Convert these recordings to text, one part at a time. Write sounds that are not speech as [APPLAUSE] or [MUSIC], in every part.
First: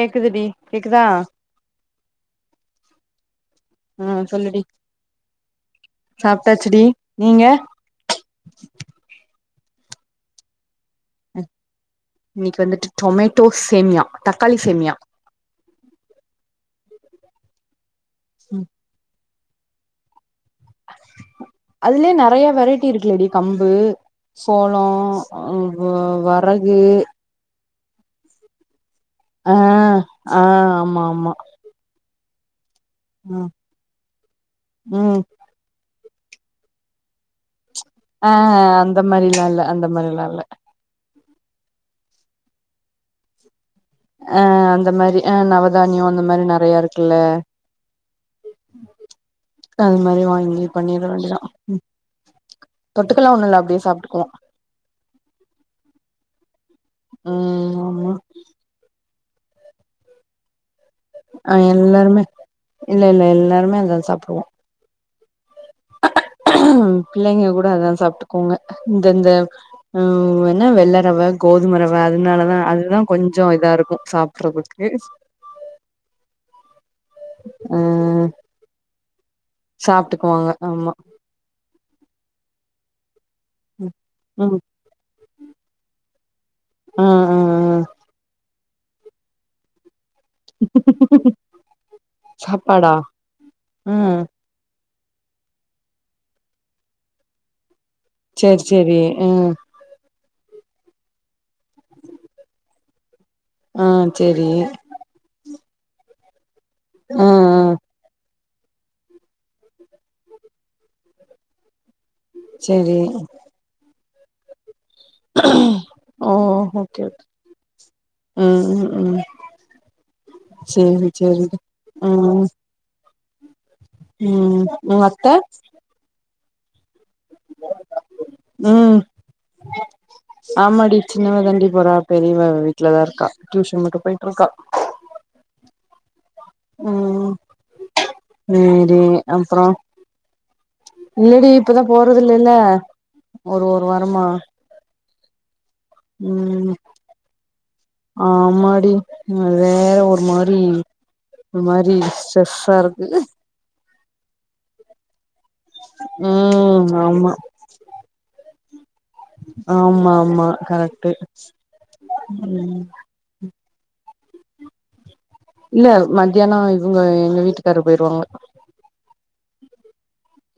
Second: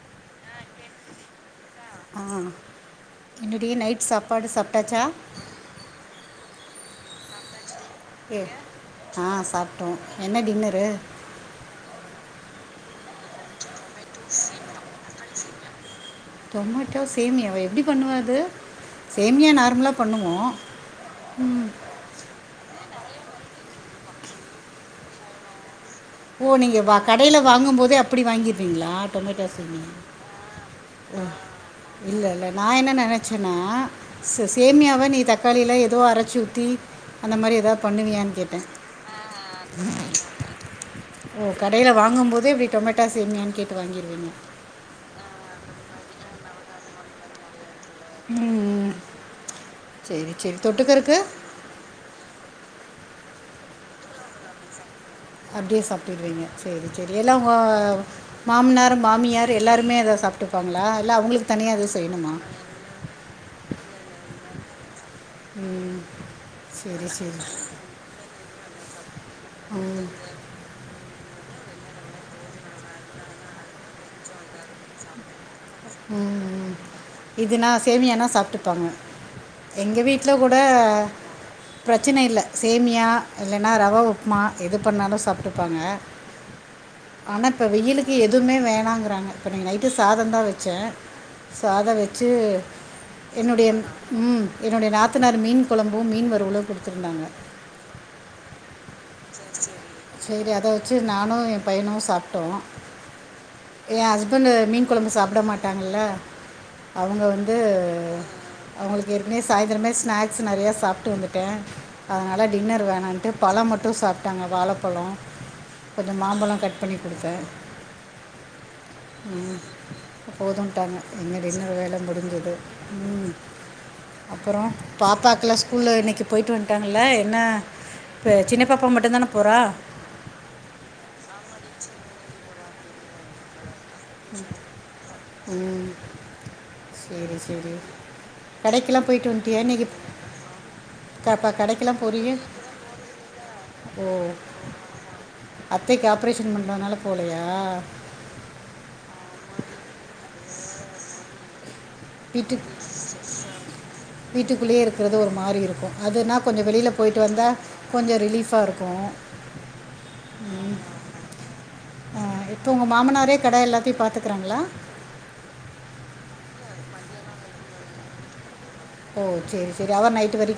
கேக்குது டி கேக்குதா ஆ என்னடி நைட் ஆஹ் சாப்பாடு சொல்லுடி சாப்பிட்டாச்சா சாப் டாச்சுடி நீங்க ஆஹ் சாப் ட்டோம் என்ன டின்னரு இன்னைக்கு வந்துட்டு டொமேட்டோ சேமியா தக்காளி சேமியா டொமாட்டோ சேமியாவா எப்டி பண்ணுவ அது சேமியா நார்மலா பண்ணுவோ அதுலயெ நெறையா வெரைட் ட்டி இருக்குலடி கம்பு சோளோ அ வ்வ வரகு அப்டி வாங்கிர்விங்ளா ஆஹ் ஆஹ் ஆமா ஆமா இல்லல நா என்ன ம் நெனச்சனா ச சேமியாவ நீ ம் தக்காளியில ஏதோ அரச் சூத்தி ஆஹ் அந்த மாரில்லா இல்ல அந்த மாரில்லா இல்ல ஓ கடையில வாங்கும் போதே இப்டி டொமேட்டா சேமியான்னு கேட் அஹ் அந்த மாரி அஹ் நவதானியொ அந்த மாதிரி நெறையா இருக்குல்ல ம் அது மாரி சரி சரி வாங்கி பண்ணிர தொட்டுக்கறக்கு வேண்டிதா தொட்டுக்கலா ஒண்ணுல்ல அப்டியே சாப்டுக்குவோ அப்டியே சாப்டிர்வீங்க சேரி செரி எல்லா உங்க ம் ஆமா மாம்னார் மாமியார் எல்லாருமே அத சாப்டுப்பாங் ஆஹ் எல்லாருமே இல்ல இல்ல எல்லாருமே அதா சாப்டுவோ ம் சரி சரி பிள்ளைங்க கூட அதா சாப்டுக்கூங்க ம் இந்த ம் உம் என்ன வெள்ளரவ கோதுமரவ அதுனாலதா அதுதா கொஞ்சோ இதா இருக்கு சாப்பிடறதுக்கு உம் இதுனா சேமியானா சாப்பிட்டுப்பாங்க எங்க வீட்ல சாப்ட்டுக்குவாங்க கூட ஆமா பிரச்சன இல்ல சேமியா யா இல்லன்னா ரவை உப்புமா ம் எது பண்ணாலும் சாப்டுப்பாங்க ஆ ஆ ஆனா ஆ இப்ப வெயிலுக்கு எதுவுமே வேண ங்கிறாங்க இப்ப நைட்டுக்கு சாதம் வ சாதம் வச்சு சாப்பாடா என்னுடைய ஆ என்னுடைய நாத்த நாத்ததுனாறு மீன் கொழம்பு மீன்வறுவலு குடுத்துருந்தாங்க செரி செரி ம் சேரி அத வெச்சு நானு என் பையனு சாப்ட்டோ ஆ என் சேரி ஹஸ்பண்ட் மீன் குழம்பு சாப்பிட மாட்டா அங்கல அவங்க ஆ ஆ வந்து அவங்களுக்கு ஏற்கனவே சாய்ந்திரமே ஸ்நாக்ஸ் நெறைய சாப்ட்டு வந்துட்ட அதனால டின்னர் சேரி வேணான்ன்ட்டு பழம் மட்டு சாப்ப ட்டாங்க வாழ அப்பளம் கொஞ்சோ ஓ மாம்பழம் கட் பண்ணி ஓகே ஓகே குடுத்த ம் ம் ம் போதுட்டாங்க சேரி அதோட சேரி டின்னர் வேல ம் முடிஞ்சது ம் அப்புறம் உங்க அத்த பாப்பாக்குலாம் ஸ்கூல்ல இன்னிக்கு போயிட்டு வந்துட்டாங்கள என்ன இப்போ சின்னப்பாப்பா ம் மட்டு தான போறா ஆமாடி சின்னவ தாண்டி போரா பெரியவ வீட்ல தா இருக்கா டியூஷன் மட்டு போயிட்ருக்கா உம் ம் செரி செரி கடைக்கெல்லா சேரி போயிட்டு வந்துட்டியா அப்றோ இன்னிக்கு இல்லடி இப்பதா போறது இல்லில்ல ஒரு ஒரு ஓ வாரமா அத்தைக்கு ஆப்ரேஷன் ம் பண்றோனால போலயா ஆமாடி வேற ஒரு மாரி ஒரு மாரி ஸ்ட்ரெஸ் அ இருக்கு வீட்டுக்குள்ளயே இருக்கிறது ஒரு மாறி இருக்கு அதுனா கொஞ்சோ ம் வெளியில போயிட்டு ஆமா வந்தா கொஞ்சோ ரிலீஃப்பா இருக்கு ஆமா ஆமா கரெக்ட் ம் க்றாங்ளா இல்ல மதியான இவங்க எங்க வீட்டுக்காரு போயிருவாங்க ஓ, சேரி சேரி அவர் நைட் வரைக்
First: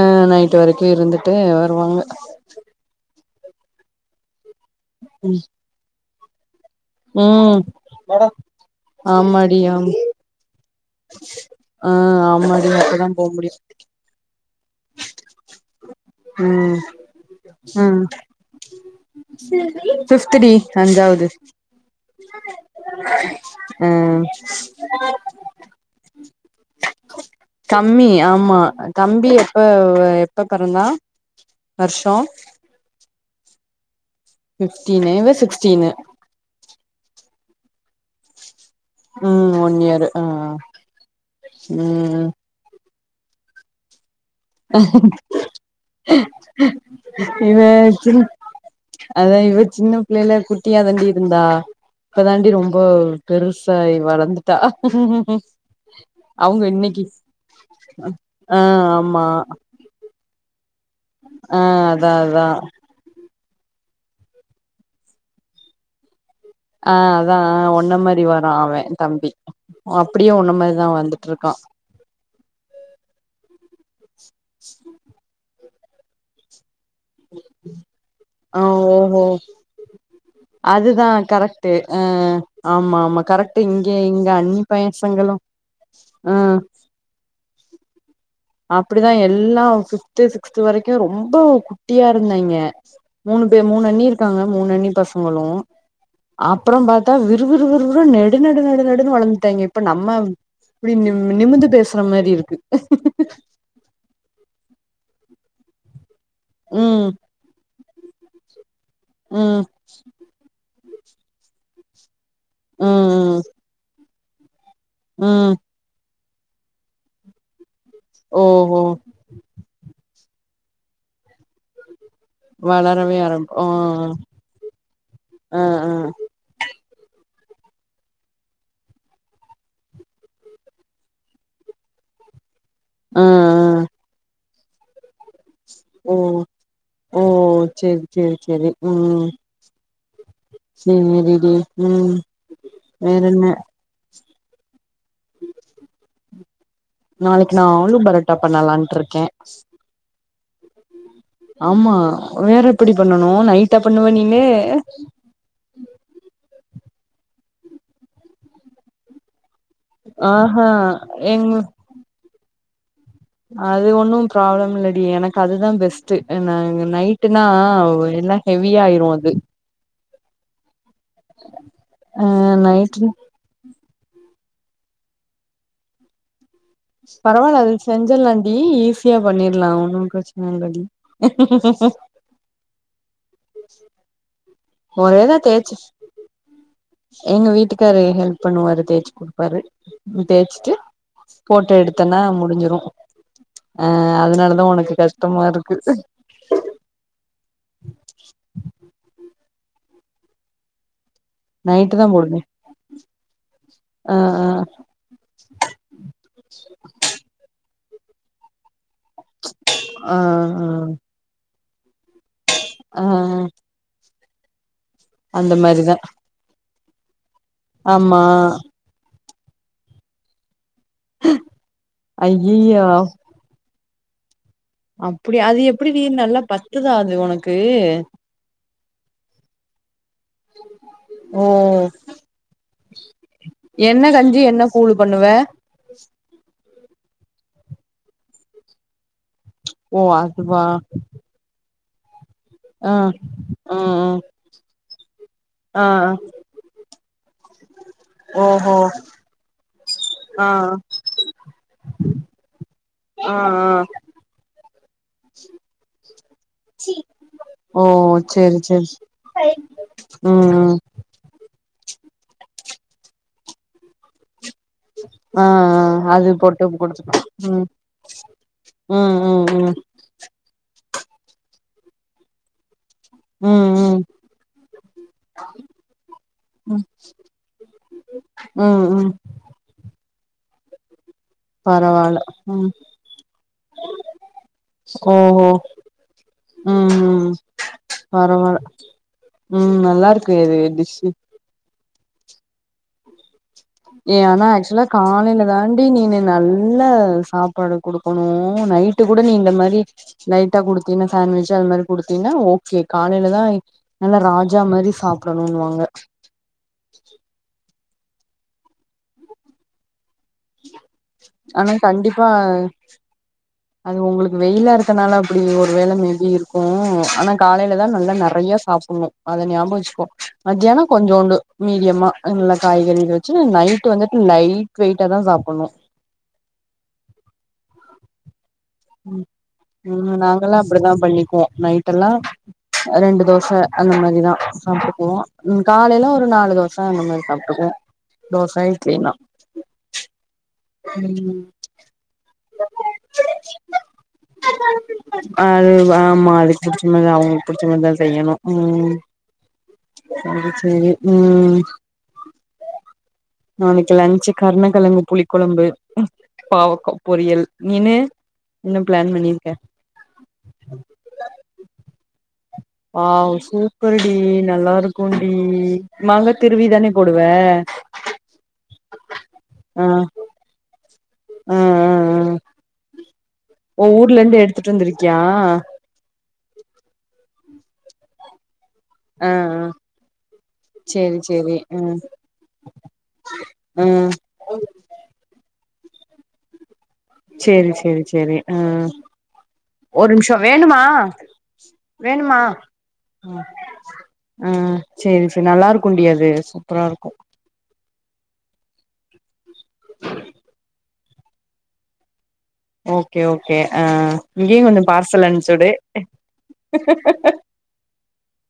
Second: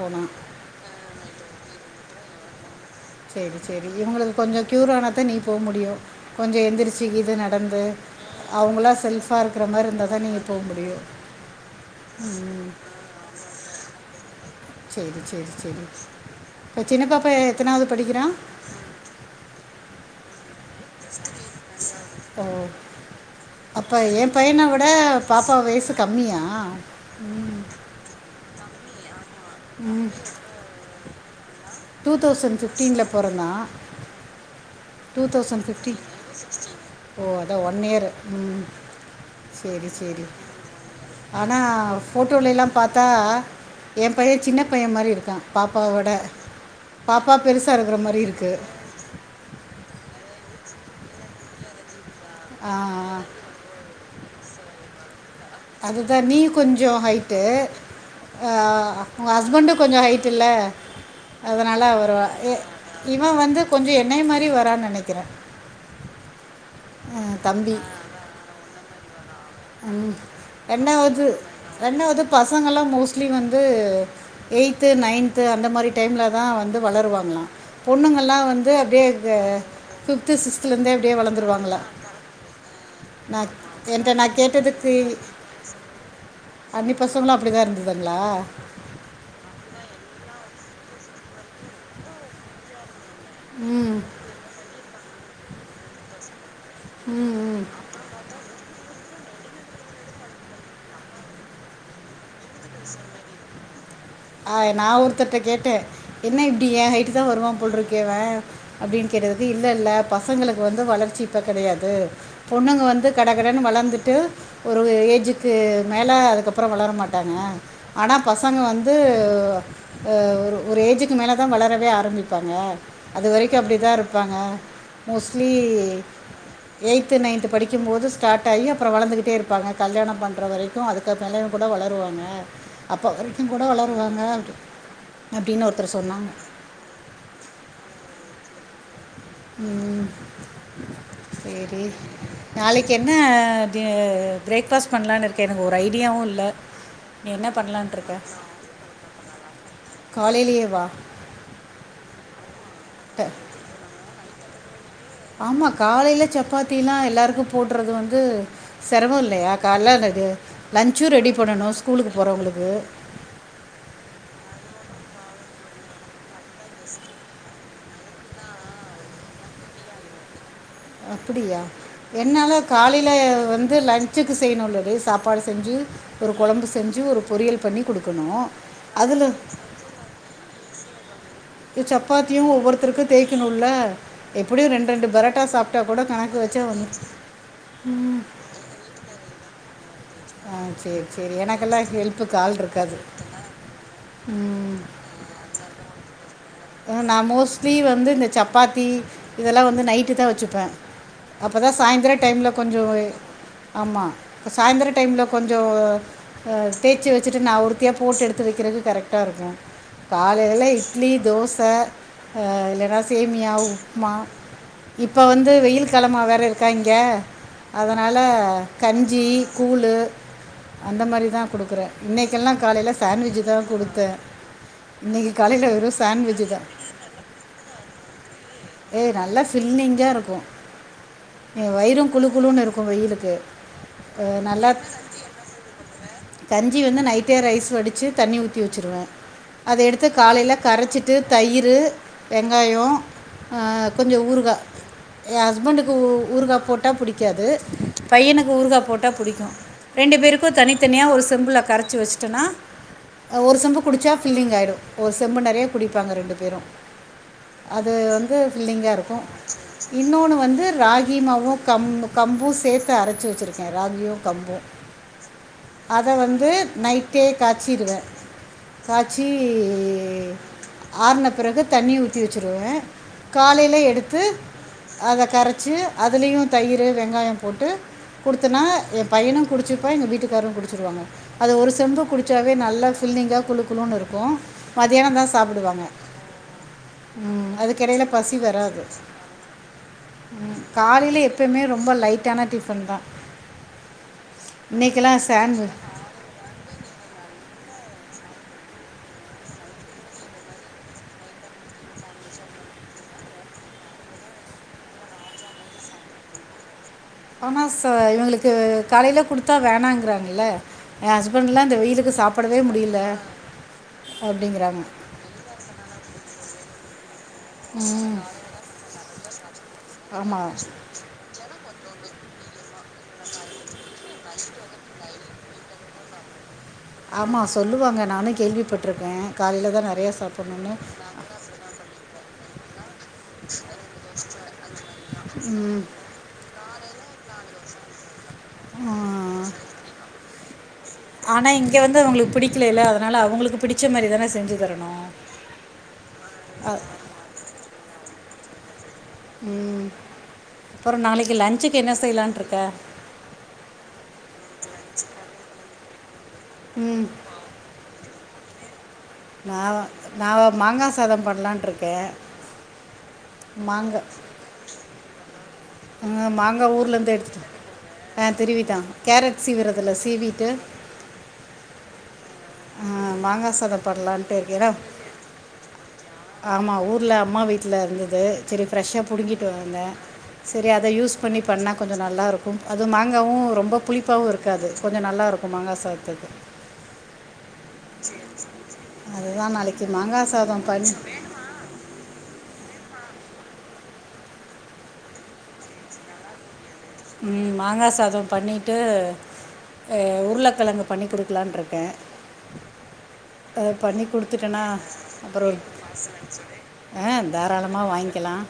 ஆ, நைட்டு வரைக்கு இருந்துட்டு வருவாங்க சேரி சேரி இவங்களுக் கொஞ்சோ க்யூரானாதா நீ போ முடியு, கொஞ்ச எழுந்திரிச்சி இது ம் நடந்து அவங்களா செல்ஃபா ஆமாடி இருக்ற மாரி ஆம் இருந்தா தா நீங்க போ முடியு, ஆ, ஆமாடி அப்பதா போ முடியு செரி செரி செரிங்க சிஸ் ம் ப சின்னப் பாப்பா எ எத்தனாவுது ம் படிக்கிறா பீஃப்த் டி அஞ்சாவுது ஓ அ அப்ப எ பையன விடே பாப்பா வயிஸ்சு கம்மியா ம் ஆ தம்பி எத் பாவு எப்ப பெறந்தா வர்ஷோ பொறந்தா டூ இவ தௌசண்ட் சிக்ஸ்டீனு பிஃப்டி ஓ தாவு ஒன்னீயேரு ம் ஒன்னீயேரு ஆ ம் தா எம் பையே சின்ன பையே மாரி இருக்கா பாப்பாவவோட பாப்பா இவ பெருசா இருக்கிற மாரி சின் இருக்கு அதா இவ சின்ன பிள்ளைல குட்டியா தாண்டி இருந்தா இப்ப தாண்டி ரொம்போ பெருசாயி வளந்துட்டா ம் அதுதா நீ கொஞ்சோ ஹைட்டு ஆ ஊ ஹஸ்பண்ட்டு கொஞ்சோ ஹைட் இல்லே ஆ அதுனால அதா அவுரு வ அதா எ இவே வந்து கொஞ்சோ என்னய மாரி வரான்னு நெனைக்கிறே. ஆ, அதா ஒன்ன மாரி வரா அவ தம்பி ம், அப்டியே உன்ன மாரிதா ரெண்டாவது வந்துட்டு இருக்கா ரெண்டாவது பசங்கல்லா மோஸ்ட்லி வந்து எய்த், நைன்த்து அந்த மாரி டைம்ல தா வந்து வளருவாங்களா, பொண்ணுங்கலா வந்து அப்டியே க ஃபிப் அதுதான் கரெக்ட் ஆ ஆமா ஆமா நான் கரெக்ட் இங்க என்கிட்ட இங்க நான் தண்ணி கேட்டதுக்கு பயசங்களும் ஆ அப்பதான் இருந்தது அப்படிதான் எல்லாம் சுத்து சு சிக்ஸ்த் வரைக்கும் ரொம்ப குட்டியா இருந்தங்க மூணு பேர் ம் மூணுண்ணி இருக்காங்க. மூண்ணி பச னுங்கலம் அப்புறம் பார்த்தா ம் ம் விறுவிறு விற நெடுநடு நடுநடு வளர்ந்துட்டேங்க இப்ப நம்ம இப்படி நிமிந்து பேசுற மாதிரி இருக்கு [INAUDIBLE] ஆ நான் ஒரு புத்தட்ட கேட்டுடேன் என்ன இப்படி என் ம் ஹேய்ட்டு தான் வருவா போல்றுக்கு க்கேவ அப்படின்னு கேட்றது ம் இல்ல இல்ல பசங்களுக்கு வந்து வ ச்ச இப்ப கிடையாது பொண்ணுங்க வந்து கடை ம் கடைன்னு வளர்ந்துட்டு ஒரு ம் ஏஜுக்கு ம் மேல அது அதுக்கப்புறம் வளர மாட்டாங்க ஆனா பசங்க ஓஹோ வந்து அது ஒரு ஏஜுக்கு மேலே தான் வளரவே ஆரம்பி வளரவே அது ஆரம்ப வரைக்கும் ஆ அப்படி தான் இருப்பாங்க மோஸ்லி ஆ ஆ எயிட் து நைன்து படிக்கும்போது ஸ்டார்ட் ஆகி அப்புறம் வளர்ந்துகிட்டே இருப்பாங்க கல்யாணம் பண்ற வரைக்கும் அதுக்க அப்புறம்லும் கூட வளருவாங்க அப்போ ஆ ஆ வரைக்கும் கூட வளருவாங்க அப்படின்னு ஒருத்தர் ஓ சொன்னாங்க ஓ சரி சரி சரி ம் சேரிடி சேரி ம் நாளைக்கு என்ன பிரேக்ஃபாஸ் பண்ணலான்னு இருக்கே எனக்கு ஒரு ஐடியாவு இல்ல நீ என்ன நாளைக்கு நா பண்ணலான்னு ஆலு இருக்க பரோட்டா பண்ணலான்ட்டு இருக்கே காலைலியேவா ஆமா வேற எப்படி பண்ணணு நைட்டா பண்ணுவே நீனு ஆமா காலையில சப்பாத் தி எல்லாருக்கு போடுறது வந்து செரமோ இல்லையா கால்ல ரேடி ஆயிரு ஆஹா லன்சு ரெடி எங் பண்ணணு ஸ்கூலுக்கு போறவங்களுக்கு உ அது ஒன்னு ப்ராப்ளம் இல்லடி எனக்கு அதுதா பெஸ்ட்டு நா நைட்டுனா எல்லா ஹெவிய ஆயிரு அது அப்படியா ஆ என்னால காலையில நைட்டு வந்து லன்ச்சு செய்னுல்ல அதே சாப்பாடு செஞ்சு ஒரு குழம்பு செஞ்சு ஒரு பரவாயில்ல பொரியல் அது பண்ணி கொடுக்கணும் செஞ்சலாண்டி ஈஸியா அதில் பண்ணிர்லா ஒன்னு பிரெச்சன இல்ல டி இ சப்பாத்தியு ஒவ்வொருத்தருக்கு தேய்க்கணுல்ல எ ஒரேதா தேய்ச்சு வச்சா வந்து எங்க வீட்டுக்காரு ஹெல்ப் பண்ணுவாரு தேய்ச்சு குடுப்பாரு ஆ தேச்சுட்டு சரி சரி போட்டு எனக்கெல்லாம் எடுத்தன்னா ஹெல்ப்புக்கு ஆள் முடிஞ்சிரு இருக்காது அ ம் அதனாலதா உனக்கு கஷ்டமா இருக்கு நா மோஸ்ட்லி வந்து இந்த சப்பாத்தி இதெல்லா வந்து நைட்டு தா வச்சுப்ப அப்பதா நைட்டு தா சாயந்தர போடுவே டைம்ல கொஞ்சோ ஆமா ஆ ஆ சாயந்தர டைம்ல கொஞ்சோ அ தேசச்சு வச்சுட்டு நா ஒரு த்தியா போட்டு எடுத்து வைக்கிறக்கு கரெக்ட் ட்டா இருக்கும் ஆ காலல இட்லி தோச ச ஆ, இல்லைன்னா ஆ ஆ சேமியா உப்மா இப்ப வந்து அந்த வெயில் மாரிதா காலமா வேற இருக் காங்கே அதனால ஆமா கஞ்சி கூழு அந்த மாரிதா குடுக்குறே இன்னெக்கெல்லா ஐயையோ காலைல சாண்ட்விச்சுதா குடு தே அப்புடி அது எப்டி வி நல்லா பத் தான் துதா அது ஒனக்கு ஏ நல்லா சில்னிங்கா இருக் க்கு ஓ என் வயிரும் குழு குழுனு இருக்கும் வெயிலுக்கு என்ன கஞ்சி என்ன நல்லா கூழு பண்ணுவ கஞ்சி வந்து நைட்டே ரைஸ் வடிச்சி தண்ணீ ஊத்தி வெச்சுருவே அத ஓ எடுத்து காலைல அதுவா கரச்சிட்டு தயிரு வெங்காயோ ஆ ஆ ம் கொஞ்ச ம் ஊருகா எ ஆ ஹஸ்பண்டுக்கு ஊ ஊருகா போட் ட்டா புடிக்காது பையனுக்கு ஓஹோ ஊறுகா போட்டா புடிக்கோ ரெண்டு பேருக்கு ஆ தனித்தனியா ஒரு செம்புல கரச்சி வெச்ட்டனா ஆ ஒரு செம்பு குடிச்சா ஃபில்லிங் ஆயிடோ ஒரு செம்பு நெறையா குடிப்பாங்க ரெண்டு பேரோ ஓ அது து வந்து சேரி ஃபில்லிங்கா சேரி இருக்கோ இன்னோனு ம் வந்து ம் ராகிமாவூ கம்பூ கம்பூ சேத்து அரச்சி வெச்சிருக்கே ராகியூ கம்பூ ஆ ஆ அது போட்டு குடுத்துக் நைட்டே உம் காய்ச்சிடுவேன் உம் உம் உம். ஆற்ன பிறகு தண்ணி ஊத்தி வச்சுருவே. ம் காலைல ம் எடுத்து அத கரச்சு அதுலேயு ம் தயிரு வெங்காயோ போட்டு குடுத்தனா, ம் எ ம் பையனு குடுச்சுப்பா எங்க வீட்டுக்காரு குடுச். குடிச்சுருவாங்க அது ஒரு செம்பு பரவால்ல குடிச்சாவே ம் நல்ல ஃபில்லிங்கா குலு குலுனு இருக்கு மதியானோ தா ஓஹோ சாப்பிடுவாங்க ஆ அதுக். பரவால உம் நல்லாருக்கு இது டிஷ்ஷு. காலையில் எப்பயுமே ரொம்ப லைட்டான டிஃபன் தா ஏ ஆனா ஆக்சுவலா காலையில சாண்ட்விச் தாண்டி நீனு நல்லா சாப்பாடு.. குடுக்கணு நைட்டு கூட நீ இந்த மாரி லைட்டா குடுத்தீனா சாண்ட்விச் அது மாரி குடுத்தீன்னா ஓக்கே, காலையிலதா நல்லா ராஜா மாரி சாப்டணுனூவாங்க. ஆனா ச இவங்களுக்கு காலையில குடுத்தா வேணாங்றாங்க. இல்ல எ ஹஸ்பண்ட்லா ஆனா இந்த வெயிலுக்கு கண்டிப்பா சாப்டவே முடியல. அது உங்களுக்கு வெயிலா அப்படிங்கிறாங்க இருக்கனால அப்பிடி ஒரு வேள மேபி இருக்கு ஆனா காலையில தா நல்லா ம் நெறைய சாப்பிடுணு அதை ஞாபக வெச்சுக்கோ ஆமாம் மதியானோ கொஞ்சூண்டு. மீடியம்மா நல்லா காய்கறிக வச்சு நைட். வந்துட்டு லைட் வெயிட்டா தா சாப். பட்னு ஆமா சொல்லுவாங்க நானே கேள்விப்.. உம் நாங்கலா அப்டித்தா பண்ணிக்குவோ நைட் எல்லா ரெண்டு தோச அந்த மாதிரிதா சாப்பிட்டுக்குவோ, ம், காலைல ஒரு நாலு தோசை அந்த மாரி சாப்பிட்டுக்குவோ. தோச இட்லினா. ம் ஆனா இங்க வந்து அவங்களுக்கு பிடிக்கலல்ல, அதனால அவங்களுக்கு பிடிச்ச மாரி தானே செஞ்சு தரணு மா அதுக் பிடிச்சமாதி அவங்களுக்கு பிடிச் மாரி. செய்யணு உம். உம் அப்புறோ நாளைக்கு ம் லன்ச்சுக்கு என்ன செய்யலான்ட் இருக்க. கர்ணகெழங்கு புளிப் கொழம்பு. பாவக்க பொரியல் நீனு. இன்னு நாவ நாவப் மாங்கா சாதம் பண்லான் இருக்கே ஆஹ் சூப்பர் டி நல்லா இருக்கும் டி ஆஹ் மாங்கா ஊர்ல இருந்து எடுத்துடு ஆஹ் திருவிதா கேரட் சீவிறதுல சீவிட்டு. ஹ ஹ ஹ அஹ், மாங்காய் சாதம் ஓ ஊர்ல பண்ணலான்ட்டு இருந்து எடுத்துட்டு வந்திருக்கியா. ஆமா ஊர்ல அம்மா வீட்ல இருந்தது. சரி ஃப்ரெஷ்ஷா ஆ ஆ புடுங்கிட்டு வந்தே சரி அத யூஸ் சேரி பண்ணி சேரி பண்ணா ஆ கொஞ்சம் நல்லாருக்கும், அது மாங்காவும் ரொம்ப ஆ புளிப்பாவும் இருக்காது கொஞ்சம் நல்லாருக்கும் மாங்கா. பாத்துக்கோ ச்செரி ச்செரி ச்செரி ம் அதுதான் நாளைக்கு ஒரு மாங்காய் நிம்ஷோ சாதம் வேணுமா பண்ணி வேணுமா அ அ சரி சரி நல்லாருக்குன்டி அது சூப்பரா இருக்கு ம் மாங்கா சாதம் பண்ணிட்டு அ உருளக்கழங்கு பண்ணி குடுக்கலான்ருக்கே ஓகே ஓகே ஆ இங்கேயு கொடுத்துட்டேன்னா கொஞ்சோ பார்சல் அப்புறம் ஒரு அம்ச்சுடு ஆ தாராளமாக வாங்கிக்கலாம்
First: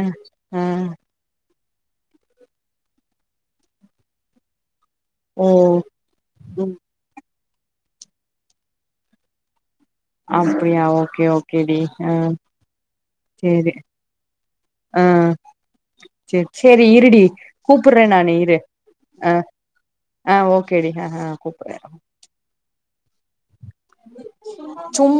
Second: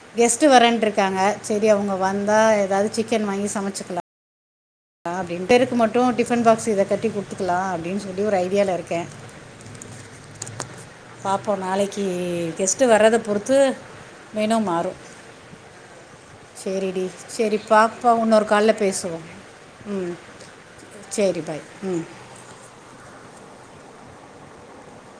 அ கெஸ்ட்டு அ வரேன் இருக்காங்க சரி அவங்க வந்தா எதாது சிக்கன் வாங்கி சமச்சுக்கலா அ ஓ அப்டிண்டு ருக்கு மட்டு டிஃபன் பாக்ஸ் இத கட்டி குடு கத்துக்கலா அப்டின் சொல்லி ஒரு ஐடியால இருக்கே அப்டியா ஓகே பாப்போ ஓகேடி நாளைக்கி ஆ டெஸ்டு வர்றத பொறுத்து சேரி மெனு மாறு ஆ சேரி சேரி சரிடி இருடி கூப்புட்றே சரிப்பாப்போ நானு இன்னொரு இரு கால்ல பேசுவோ ஆ ம் ஆ ஓகேடி ஆ ஆ சரி பாய் கூப்புட்றே ம் சும்